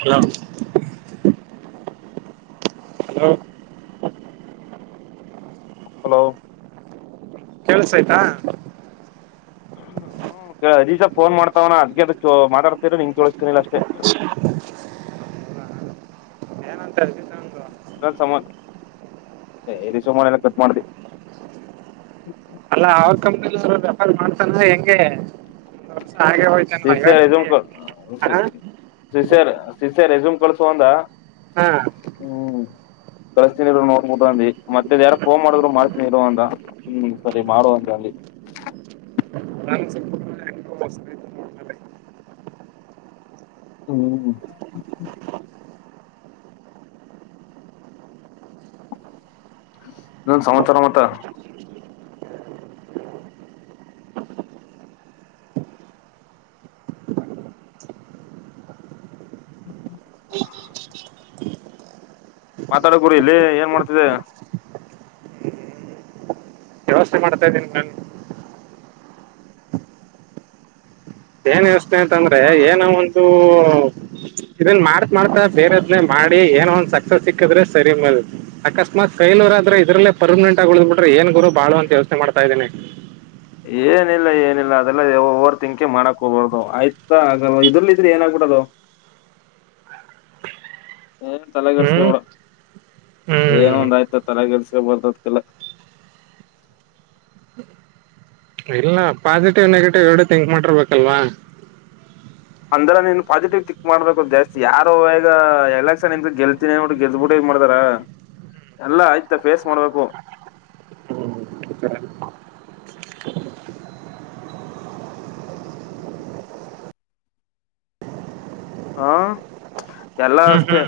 Hello hello. Hello. ಕೇಳುಸ್ತೈತ. ಹ್ಮ್ ರಿಜ ಫೋನ್ ಮಾಡ್ತಾವ್ನ ಅದ್ಗೆ ಅದ್ ಮಾತಾಡ್ತ್ರ ನಿನ್ ಕೇಳುಸ್ತೀನಿಲ್ಲ ಅಷ್ಟೇ. ಏನಂತ ಹೇಳ್ತಿದ್ದೆ ಒಂದು ರಕ್ ಸಾಮಾನ ಎ ರಿಸೀವ್ ಮಾಡಿಲ್ಲ ಕಟ್ ಮಾಡ್ದೆ. ಅಲ್ಲಾ ಅವ್ರ್ ಕಂಪ್ನಿಲು ಇರೋ ರೆಕಾರ್ಡ್ ಮಾಡ್ತಾನ ಹೆಂಗೆ. ವರ್ಷ ಹಾಗೆ ಡಿ ಹೋಯ್ತಾನ ಸಿ ಆರ್ ಹೇಳ್ತೀನಿ ಇದುನ್ಕೋ ಹ ಜಿ ಸಿ ಆರ್. ಅ ಸಿಸ್ಯ ರೆಸ್ಯೂಮ್ ಕಳ್ಸು ಅಂದ. ಹಾ. ಹ್ಮ್ ಕಳ್ಸ್ತೀನಿ ಇರು ನೋಡ್ಬುಟ್ಟು ಅಂದಿ ಮತ್ತೆದ್ ಯಾರ ಫೋನ್ ಮಾಡಿದ್ರು ಮಾಡ್ತೀನಿ ಇರು ಅಂತ ಹ್ಮ್ ಸರಿ ಮಾಡು ಅಂತ ಅಂದಿ. ನನ್ ಹ್ಮ್. ಇನೇನ್ ಸಮಾಚಾರ ಮತ್ತ. [inaudible] ಮಾತಾಡ ಗುರು ಇಲ್ಲಿ ಏನ್ ಮಾಡ್ತಿದೆ ವ್ಯವಸ್ಥೆ ಮಾಡ್ತಾ ಇದ್ದೀನಿ ಮೆನ್ ಏನ್ ವ್ಯವಸ್ ಅಂತಂದ್ರೆ ಏನೋ ಒಂದೂ ಇದನ್ ಮಾಡತ್ ಮಾಡ್ತಾ ಬೇರೆದ್ನ್ನೇ ಮಾಡಿ ಏನೊಂದ್ ಸಕ್ಸಸ್ ಸಿಕ್ಕಿದ್ರೆ ಸರಿ ಮ ಅಕಸ್ಮಾತ್ ಪೆಲ್ವರ್ ಆದ್ರೆ ಇದ್ರಲ್ಲೇ ಪರ್ಮನೆಂಟ್ ಆಗಿ ಉಳ್ ಬಿಿಟ್ರೆ ಏನ್ ಗುರು ಬಾಳಂತ ಯೋಚ್ನೆ ಮಾಡತ ಇದ್ದೇನೆ ಏನಿಲ್ಲ -ಏನಿಲ್ಲ ಅದೆಲ್ಲ ಒವರ್ ಥಿಂಕೆ ಮಾಡಕ್ ಹೋಗಬಾರ್ದದು ಆಯ್ತಾ ಆಗಲ್ ಇದ್ರಲ ಇದ್ರೆ ಏನಾಗಗ್ಬಿಡದು. ಏನ್ ಹ್ಮ್ ತಲೆಗಡ್ಸಕಡ ಹ್ಮ್ ಏನೊಂದ ಆಯ್ತ ತಲೆಗಡ್ಸ ಬರ್ತದಕಲ್ಲ. ಇಲ್ಲ ಪಾಸಿಟಿವ್ ನೆಗೆಟಿವ್ ಎರಡು ಥಿಂಕ್ ಮಾಡ್ಿರ್ಬೇಕಲ್ವಾ. ಅಂದಲ್ಲ ನೀನ್ ಪಾಸಿಟಿವ್ ತಿಥಿಂಕ್ ಮಾಡ್ಬೇಕು ಜಾಸ್ತಿ ಯಾರೋ ಈಗ ಎಲೆಕ್ಷನ್ ನಿಂತ ಗೆಲ್ತೀನಿೋಟ್ಟು ಗೆದ್ಬಿಟ್ಟು ಈ ಮಾಡತಾರ ಎಲ್ಲ ಆಯ್ತ ಫೇಸ್ ಮಾಡ್ಬೇಕು. ಹಾ ಎಲ್ಲ ಹ್ಮ್ ಅಷ್ಟೇ. ಹ್ಮ್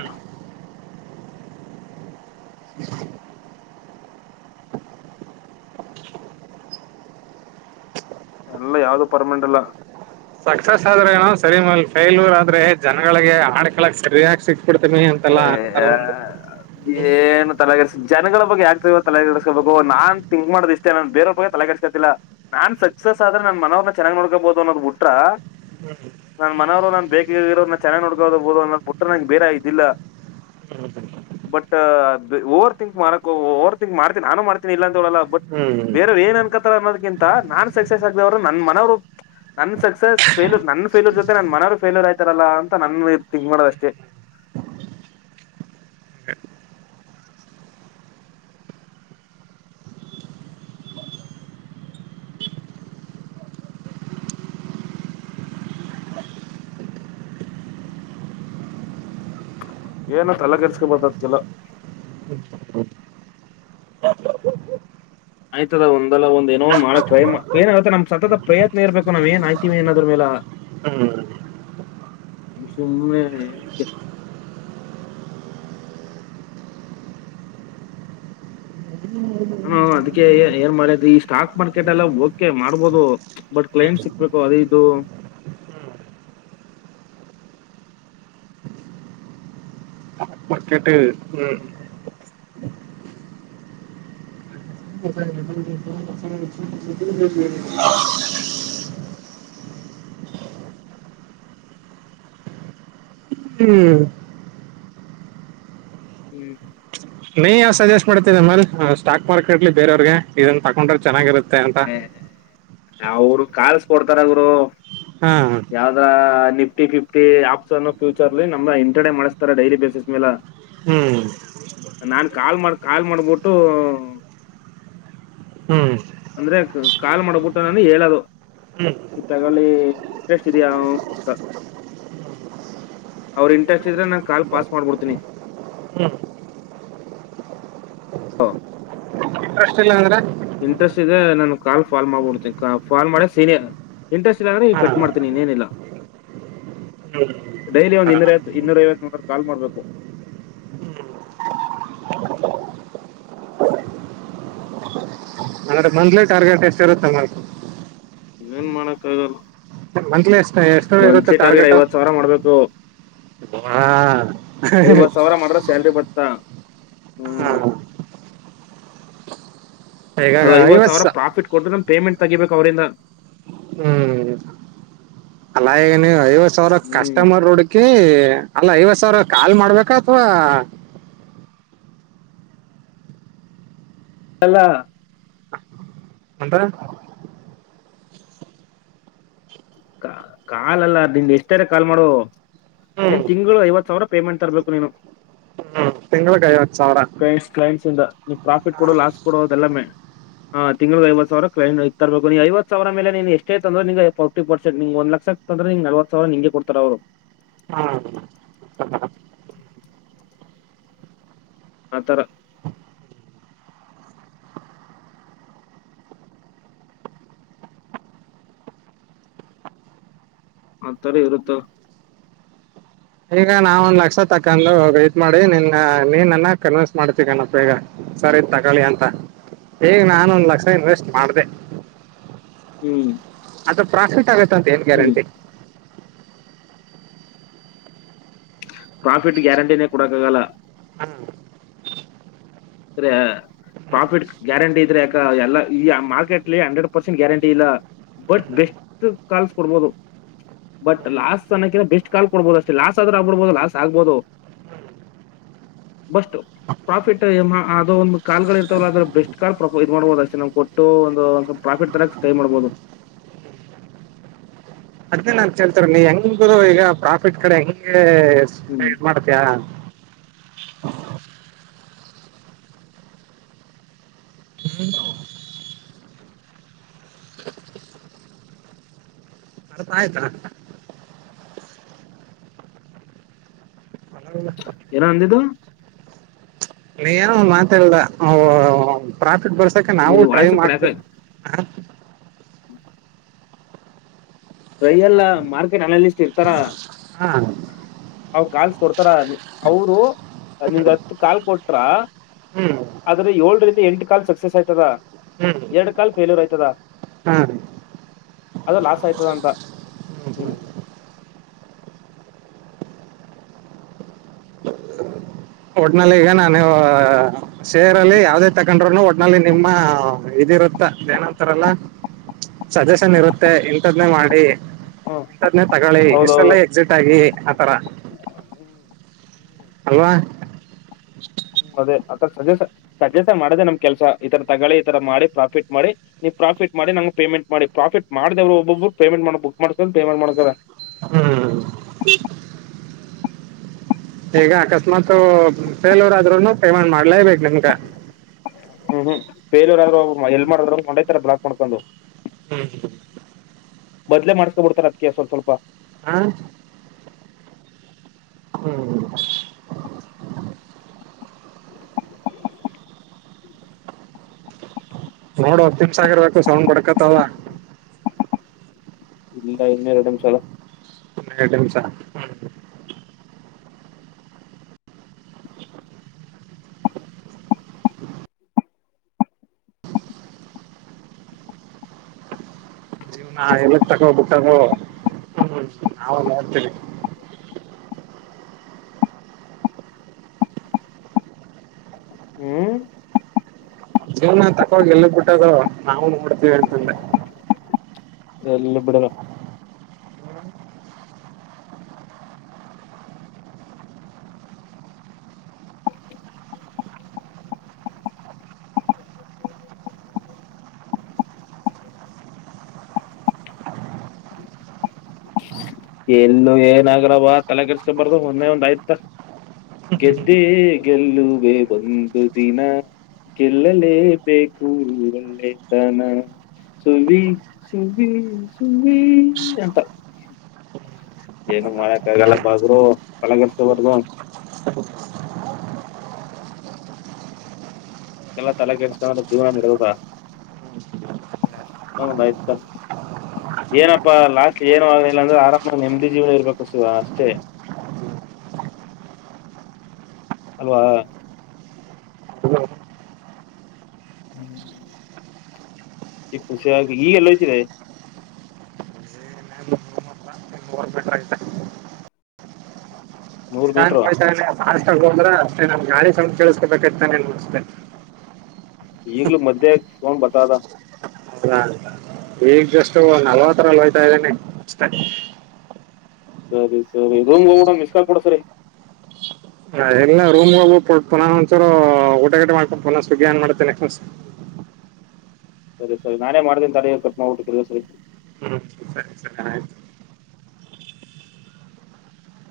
ಎಲ್ಲ ಯಾವ್ದೋ ಪರ್ಮನೆಂಟ್ ಅಲ್ಲ.. ಸಕ್ಸಸ್ ಆದ್ರೆನ ಸರಿ ಮ ಫೇಲ್ಯೂರ್ ಆದ್ರೆ ಜನಗಳಿಗೆ ಆಡ್ಕಳಕ್ ಸರಿಯಕ್ ಸಿಕ್ತ. ಬಿಿಡ್ತ ಮಿ ಅಂತೆಲ್ಲ ಹಾಕ್ತಾರ್ ವಂದು ಏನ್ ತಲೆ ಕೆ ಜನಗಳ ಬಗ್ಗೆ ಯಾಕ ತಲೆ ಕೆಡಸ್ಕೋಬೇಕು ನಾನ್ ಥಿಂಕ್ ಮಾಡೋ್ ಇಷ್ಟೇ ನಾನ್ ಬೇರವ್ರ ಬಗ್ಗೆ ತಲೆ ಕೆಡಸ್ಕತಿಲ್ಲ ನಾನ್ ಸಕ್ಸಸ್ ಆದ್ರೆ ನನ್ ಮನವ್ರನ್ನ ಚೆನ್ನಾಗಿ ನೋಡ್ಕೋಬಹುದು ಅನ್ನದ್ ಬಿಟ್ರ ನನ್ ಮನವ್ರು ನಾನ್ ಬೇಕರೋದನ್ನ ಚೆನ್ನಾಗಿ ನೋಡ್ಕೋಬಹುದು ಅನ್ನೋದ್ ಬಿಟ್ರ ನಂಗೆ ಬೇರೆ ಇದಿಲ್ಲ. ಬಟ್ ಓವರ್ ಥಿಂಕ್ ಮಾಡಕ ಓವರ್ಥಂಕ್ ಮಾಡ್ತೀನಿ ನಾನು ಮಾಡ್ತೀನಿ ಇಲ್ಲ ಅಂತ ಹೇಳಲ್ಲ ಬಟ್ ಹ್ಮ್ ಬೇರವ್ ಏನ್ ಅನ್ಕತಾರ ಅನ್ನೋದಕಿಂತ ನಾನ್ ಸಕ್ಸಸ್ ಆಗ್ದವ್ರ ನನ್ ಮನವ್ರು ನನ್ ಸಕ್ಸಸ್ ಫೇಲ್ರ್ ನನ್ ಫೇಯೂರ್ ಜೊತೆ ನನ್ ಮನೆಯವ್ರು ಫೇಲ್ಯೂರ್ ಆಯ್ತಾರಲ್ಲ ಅಂತ ನನ್ನ ಥಿಂಕ್ ಮಾಡೋದ ಅಷ್ಟೇ. ಏನು ತಲೆ ಕೆರ್ಸ್ಕೊಬತದ ಕೆಲ. ಆಯ್ತದ ಒಂದಲ್ಲ ಒಂದ್ ಏನೊಂದ್ ಮಾಡಕ ಟ್ರೈ ಏನಾಗತ್ತ ನಮ್ ಸತತ ಪ್ರಯತ್ನ ಇರ್ಬೇಕು ನಾವ್ ಏನಆಯ್ತಿವಿ ಏದ್ರ ಮೇಲೆ ಹ್ಮ್ ಸುನೆ. ಹ ಅದಕ್ಕೆ ಏನ್ ಮಾಡ ಈ ಸ್ಟಾಕ್ ಮಾರ್ಕೆಟ್ ಎಲ್ಲ ಓಕೆ ಮಾಡ್ಬೋದು ಬಟ್ ಕ್ಲೈಂಟ್ ಹ್ಮ್ ಸಿಕ್ಬೇಕು ಅದೇ ಇದು. ಬತಟ್ಟ ಹ್ಮ್. ಹ್ಮ್ಮ್. ಹ್ಮ್ಮ್. ಹ್ಮ್. ಹ್ಮ್ ನೀ ಯಾವ ಸಜೆಸ್ಟ್ ಮಾಡ್ತಮ್ಮ ಸ್ಟಾಕ್ ಮಾರ್ಕೆಟ್ಲಿ ಬೇರೆಯವ್ರಿಗೆ ಇದನ್ ತಕೊಂಡ್ರ ಚೆನ್ನಾಗಿರುತ್ತೆ ಅಂತ. ಅವರು ಕಲ್ಸ್ ಕೊಡ್ತಾರ ಅವರು. ಹಾ ಯಾವ್ದ. Nifty fifty app future inter ಮಾಡತಾರೆ ಡೈಲಿ ಬೇಸಿಸ ಮೇಲೆ ಹ್ಮ್ ನಾ ಕಾಲ್ ಕಾಲ್ ಮಾಡಬಿಟ್ಟ. ಹ್ಮ್ ಹ್ಮ್ ಅಂದ್ರೆ ಕಾಲ್ ಮಾಡಬಿಟ್ಟು ನಾನು ಹೇಳದು ಹ್ಮ್ ಈ ತಗಿ ಇಂಟ್ರೆಸ್ಟ್ ಇದಯ ಅಂತ ಅವ್ರ ಇಂಟ್ರೆಸ್ಟ್ ಇದ್ರೆ ನಾ ಕಾಲ್ ಪಾಸ್ ಮಾಡ್ಬಿಡ್ತೀನಿ. ಹಾ. ಇಂಟ್ರೆಸ್ಟ್ ಇಲ್ಲ ಅಂದ್ರೆ. ಕಾಲ್ ಫಾಲ್ ಮಾಡ್ಬಿಡ್ಿ ಫಲ್ ಮಾಡ ಸರ್ ಇಂಸ್ಟ್ ಇ್ರೆ ಹಾ ಕಟ್ ಮಾಡ್ತನಿ ಇನಿಲ್ಲ ಹ್ಮ್ ಹಾ ಡಲಿೂರ ಕಾಲ್ ಮಾಡಬೇಕು. ಅಂದ್ರೆ ಮಂತ್ಲಿ ಟಾರ್ಗೆಟ್ ಎಷ್ಟ ಇರುತ್ತೆ ಮಾಮ್ ಏನು ಮಾಡ್ ಕಾಗಲ್ಲ ಮಂತ್ಲಿ ಎಷ್ಟ ಎಷ್ಟು ಇರುತ್ತೆ ಟಾರ್ಗೆಟ ಐವತ್ ಸಾವಿರ ಮಾಡ್ಬೇಕು ವಾ ಸ್ಯಲ್ರಿ ಬತ್ತಾ ಹ್ಮ್ ಈಗ ಅದು ಐವತ್ತು ಸಾವಿರ ಸಾ ಪ್ರಾಫಿಟ್ ಕೊಟ್ಟ್ರ ಪೇಮೆಂಟ್ ತೆಗಿಬೇಕು ಅವ್ರಂದ ಹ್ಮ್ ಅಲ್ಲ ನೀ ಐವತ್ತು ಹತ್ತು ಸಾವರ ಕಸ್ಟಮರ್ ರೋಡ್ಕಿ ಅಲ್ಲ ಐವತ್ ಸಾವಿರ ಕಾಲ್ ಮಾಡ್ಬೇಕಾ ಅಥವಾ ಎಲ್ಲ. ಅಂತರ. ಕ ಕಾಲಲ್ಲ ನಿನ್ ಎಷ್ಟಾರೆ ಕಾಲ್ ಮಾಡು ಹ್ಮ್ ನಿನ್ ತಿಂಗ್ಳು ಐವತ್ ಸಾವ್ರ ಪೇಮೆಂಟ್ ತರ್ಬೇಕು ನೀನು. ತಿಂಗ್ಳಗ್ ಐವತ್ ಸಾವ್ರ. ಕ್ಲೈಂಟ್ಸ್ ಕ್ಲೈಂಟ್ಸ್ ಇಂದ ನೀ ಪ್ರಾಫಿಟ್ ಕೊಡು ಲಾಸ್ ಕೊಡು ಅದೆಲ್ಲ ಮೇ ಹ ತಿಂಗ್ಳಗ್ ಐವತ್ ಸಾವ್ರ ಕ್ಲೈನ್ ಆಯ್ತಾ ತರ್ಬೇಕ್ ನೀ ಐವತ್ ಸಾವ್ರ ಮೇಲೆ ನೀನ್ ಎಷ್ಟೇ ತಂದ್ರು ನಿಂಗ್ ಫಿಫ್ಟಿ ಪರ್ಸೆಂಟ್ ನಿಂಗ್ ಒಂದ್ ಲಕ್ಷ ತಂದ್ರು ನಿ ನಲ್ವತ್ ಸಾವ್ರ ನಿಂಗೆ ಕೊಡ್ತಾರ್ ಅವ್ರು. ಹಾಂ [unintelligible] ಆತರ. ಆತರ ಇರುತು. ಈಗ ನಾ ಒಂದ್ ಲಕ್ಷ ತಕಂಡು ವಾಯ್ಟ್ ಮಾಡಿ ನಿನ್ನ ನೀ ನನ್ನ ಕನ್ವಿನ್ಸ್ ಮಾಡ್ತಿ ಕನಪ್ಪ ಈಗ ಸರ್ ಇದ್ ತಕಳಿ ಅಂತ ಈಗ್ ನಾನ್ ಒಂದ್ ಲಕ್ಷ ಇನ್ವೆಸ್ಟ್ ಮಾಡ್ದೆ. ಹ್ಮ್. ದ್ ಪ್ರಾಫಿಟ್ ಆಗುತ್ ತಂತ್ ಏನ್ ಹ್ಮ್ ಗ್ಯಾರಂಟಿ. ಪ್ರಾಫಿಟ್ ಗ್ಯಾರಂಟೀನೆ ಕೊಡಕಾಗಲ್ಲ. ದ್ರ್ಯ ಪ್ರಾಫಿಟ್ ಗ್ಯಾರಂಟಿ ಇದ್ರೆ ಯಾಕ ಎಲ್ಲ ಈ ಮಾರ್ಕೆಟ್ಲಿ ಹಂಡ್ರೆಡ್ ಪರ್ಸೆಂಟ್ ಗ್ಯಾರಂಟಿ ಇಲ್ಲ ಬಟ್ ಬೆಸ್ಟ್ ಕಾಲ್ಸ್ ಕೊಡ್ಬೋದು ಬಟ್ ಲಾಸ್ ಅನ್ನಕೆನಾ ಬೆಸ್ಟ್ ಕಾಲ್ ಕೊಡ್ಬೋದು ಅಷ್ಟೇ ಲಾಸ್ ಆದ್ರು ಆಗ್ಬುಡ್ಬೊದು ಲಾಸ್ ಆಗ್ಬೊದು ಬಸ್ಟ ಪ್ರಾಫಿಟ್ ಎಮ ಅದು ಒಂದು ಕಾಲ್ಗಳ್ ಇರ್ತಾವಲ್ಲ ಆದ್ರೆ ಬೆಸ್ಟ್ ಕಾಲ್ ಪ್ರ ಇದ್ ಮಾಡ್ಬೋದು ಅಷ್ಟೇ ನಮ್ ಕೊಟ್ಟು ಒಂದು ಒಂದ್ ಸ್ವಪ್ ಪ್ರಾಫಿಟ್ ತರಕ್ ಟ್ರೈ ಮಾಡ್ಬೋದು. ಅದ್ನೇ ನಾನ್ ಕೇಳ್ತಿರೋದು ನೀ ಹೆಂಗ್ ಗುರು ಈಗ ಪ್ರಾಫಿಟ್ ಕಡೆ ಹೆಂಗೆ ಎಸ್‌ ಹ್ಮ್ ಮಾಡ್ತಯ. [unintelligible] ಅರ್ಥ ಆಯ್ತಾ. ಏನ ಅಂದಿದು. ನೀ ಏನೂ ಒಂದ್ ಮಾತೇಳದ ಅವ್ ಪ್ರಾಫಿಟ್ ಬರ್ ತಕ ನಾವು ನೀನು ಟ್ರೈ ಮಾಡ್ತೇವ್ ಆ. ಹ್ಮ. ರಯಲ್ಲ ಮಾಡಿತೀನ್ ಅನಾಲಿಸ್ಟ್ ಇರ್ತಾರ, ಅವ್ ಕಾಲ್ಸ್ ಕೊಡ್ತಾರ ಅವ್ರು ನಿಂಗ್ ಹತ್ ಕಾಲ್ ಕೊಟ್ರ ಹ್ಮ್ ಆದ್ರೆ ಹೊಳ್ರಿತಿ ಎಂಟ್ ಕಾಲ್ ಸಕ್ಸಸ್ ಆಯ್ತದ ಹ್ಮ್ ಎಡ್ ಕಾಲ್ ಫೇಲ್ಯುರ್ ಆಯ್ತದ ಹಾಂ ಅದು ಲಾಸ್ ಆಯ್ತದ ಅಂ ತ ಹ್ಮ್. ಒಟ್ನಲ್ಲಿ ಈಗ ನಾನು ಸೇರಲ್ಲಿ ಯಾವ್ದೇ ತಕಂಡ್ರುನು ಒಟ್ನಲ್ಲಿ ನಿಮ್ಮ ಇದಿರುತ್ತ ಅದ್ ಏನಂತರಲ್ಲ ಸಜೆಷನ್ ಇರುತ್ತೆ ಇಲ್ ಇಂತದ್ನೇ ಮಾಡಿ ಹ್ಮ್ ಇಂತದ್ನೇ ತಗಳಿ ಹೌದೌದು ಇಷ್ಟ್ರಲ್ಲೆ ಎಕ್ಸಿಟ್ ಆಗಿ. ಆತರ. ಹ್ಮ್. ಅಲ್ವಾ. ಹ ಅದೇ ಆರ ಸಜ ಸಜೆಷನ್ ಮಾಡ್ದೆ ನಮ್ ಕೆಲ್ಸ ಈತರ ತಗಳಿ ಈತರ ಮಾಡಿ ಪ್ರಾಫಿಟ್ ಮಾಡಿ ನೀ ಪ್ರಾಫಿಟ್ ಮಾಡಿ ನಮ್ಗ್ ಪೇಮೆಂಟ್ ಮಾಡಿ ಪ್ರಾಫಿಟ್ ಮಾಡ್ದೆವ್ರು ಒಬ್ಬೊಬ್ಬರು ಪೇಮೆಂಟ್ ಮಾಡ್ ಬುಕ್ ಮಾಡ್ಕಂಡ್ ಪೇಮೆಂಟ್ ಮಾಡ್ತರ. ಹ್ಮ್ ಈಗ ಅಕಸ್ಮಾತ್ ಫೇಲ್ಯೂರ್ ಆದ್ರುನು ಪೇಮೆಂಟ್ ಮಾಡ್ಲೇಬೇಕ್ ನಮ್ಗ. ಹು ಹು ಫೇಲ್ಯೂರ್ ಅದ್ರು ಅವ್ರ್ ಎಲ್ ಮಾಡುದ್ರೊ ಕೊಂಡೊಯ್ತಾರ ಬ್ಲಾಕ್ ಮಾಡ್ಕೊಂಡು. ಹ ಮೊದ್ಲೇ ಮಾಡ್ಸ್ಕೊಬುಡ್ತಾರೆ ಅದಕ್ಕೆ ಸ್ವಲ್ಪ್ ಸ್ವಲ್ಪ. ಹ್ಮ್ ಹಾ ನೋಡೊ ತಿನ್ಸ ಆಗಿರ್ಬೇಕು ಸೌಂಡ್ ಬಡ್ಕತ್ತವ. ಇಲ್ಲ ಇನ್ನ ಎರಡ್ ನಿಮ್ಷ ಅದ. ಇನ್ನ ಎರಡ್ ನಿಮ್ಷ ಹ್ಮ್. ಜೀವ್ನ ಎಲ್ಲಕ್ ತಗ ಹೋಗ್ ಬಿಟ್ಟತ್ತು ಹ್ಮ ನಾನು ನೋಡ್ತಿನಿ. ಹ್ಮ್ ಜೀವ್ನ ತಕ್ಕಹೋಗ್ ಎಲಿಗ್ ಬಿಟ್ಟದು ನಾವು ನೋಡ್ತಿವಿ ಅಂತಂದೆ. ಎಲ್ಲು ಬಿಡಲ್ಲ. ಎಲ್ಲು ಏನಾಗಲ್ಲವ ತಲೆ ತಲೆ ಕೆಡಿಸ್ಕೊಬಾರ್ದು ಮೊನ್ನೆ ಒಂದ್ ಆಯ್ತ ಗೆದ್ದೇ ಗೆಲ್ಲುವೆ ಒಂದು ದಿನ ಗೆಲ್ಲಲೇ ಬೇಕು ಒಳ್ಳೆತನ ಸುವ್ವಿ ಸುವ್ವಿ ಸುವ್ವಿ ಅಂತ. ಏನು ಮಾಡಕ್ ಆಗಲ್ಲ ಬಾ ಗುರು ತಲ ಕೆಡ್ಸ್ಕ ಬಾರ್ದು. ಅದ್ಕೆಲ್ಲಾ ತಲೆ ಕೆಡ್ಸ್ಕಂಡ್ರೆ ಜೀವನ ನಡ್ತದ ಏನೋ ಒಂದ್ ಅಯ್ತ ಏನಪ್ಪಾ ಲಾಸ್ಟ್ಲ್ ಏನು ಆಗ್ಲಿಲ್ಲ ಅಂದ್ರೆ ಆರಾಮಾಗ್ ನೆಮ್ಮದಿ ಜೀವ್ನ ಇರ್ಬೇಕು ಸಿವ ಅಷ್ಟೇ. ಅಲ್ವಾ. ಹ್ಮ್. ಈಗ್ ಕುಸಿಯಾಗ್ ಈಗೆಲ್ ಹೊಯ್ತಿದ್ದೆ. ಗೋರ್ಮೆಂಟ್ ರೈತ ನೂರ್ ನಿಧಾನಕ್ ಮೀಟ್ರು ಹೋಯ್ತಾವ್ನಿ. ಫಷ್ಟಗ್ ಹೋದ್ರ ಅಷ್ಟೇ ನಮ್ ಗಾಡಿ ಸೌಂಡ್ ಕೇಳ್ಸ್ಕೊಬೇಕ್ ಆಯ್ತಾ ನೀನು ಅಷ್ಟೇ. ಈಗ್ಲು ಮಧ್ಯೆ ಸೌಂಡ್ ಬತ್ತಾದ. ಹೌದ ಇಗ್ ಜಸ್ಟ್ ತ್ತು ನಲ್ವತ್ತರಲ್ ಹೋಯ್ತಾ ಇದೀನಿ. ಅಚ್ದೆ. ಸರಿ ಸರಿ ರೂಮ್ಗ್ ಹೋಗ್ಬಿಟ್ ಒಂದ್ ಮಿಸ್ಕಾಲ್ ಕೋಡು ಒನ್ಸರಿ. ಹ ಎಲ್ಲ ರೂಮ್ ಹೋಗ ಪುನ ಒಂದಂಚೂರು ಊಟ ಗೆಟ ಮಾಡ್ಕೊಂಡು ಪುನ ಸ್ವಗ್ಗಿ ಅನ್ ಮಾಡ್ತಿನಿ. ಸರಿ ಸರಿ ನಾನೇ ಮಾಡ್ತೀನ್ ತಡಿ ಕಟ್ ಮಾಡ್ಬಿಟ್ಟು ತಿರ್ಗೆ ಒನ್ಸರಿ. ಸರಿ ಸರಿ ಆಯ್ತು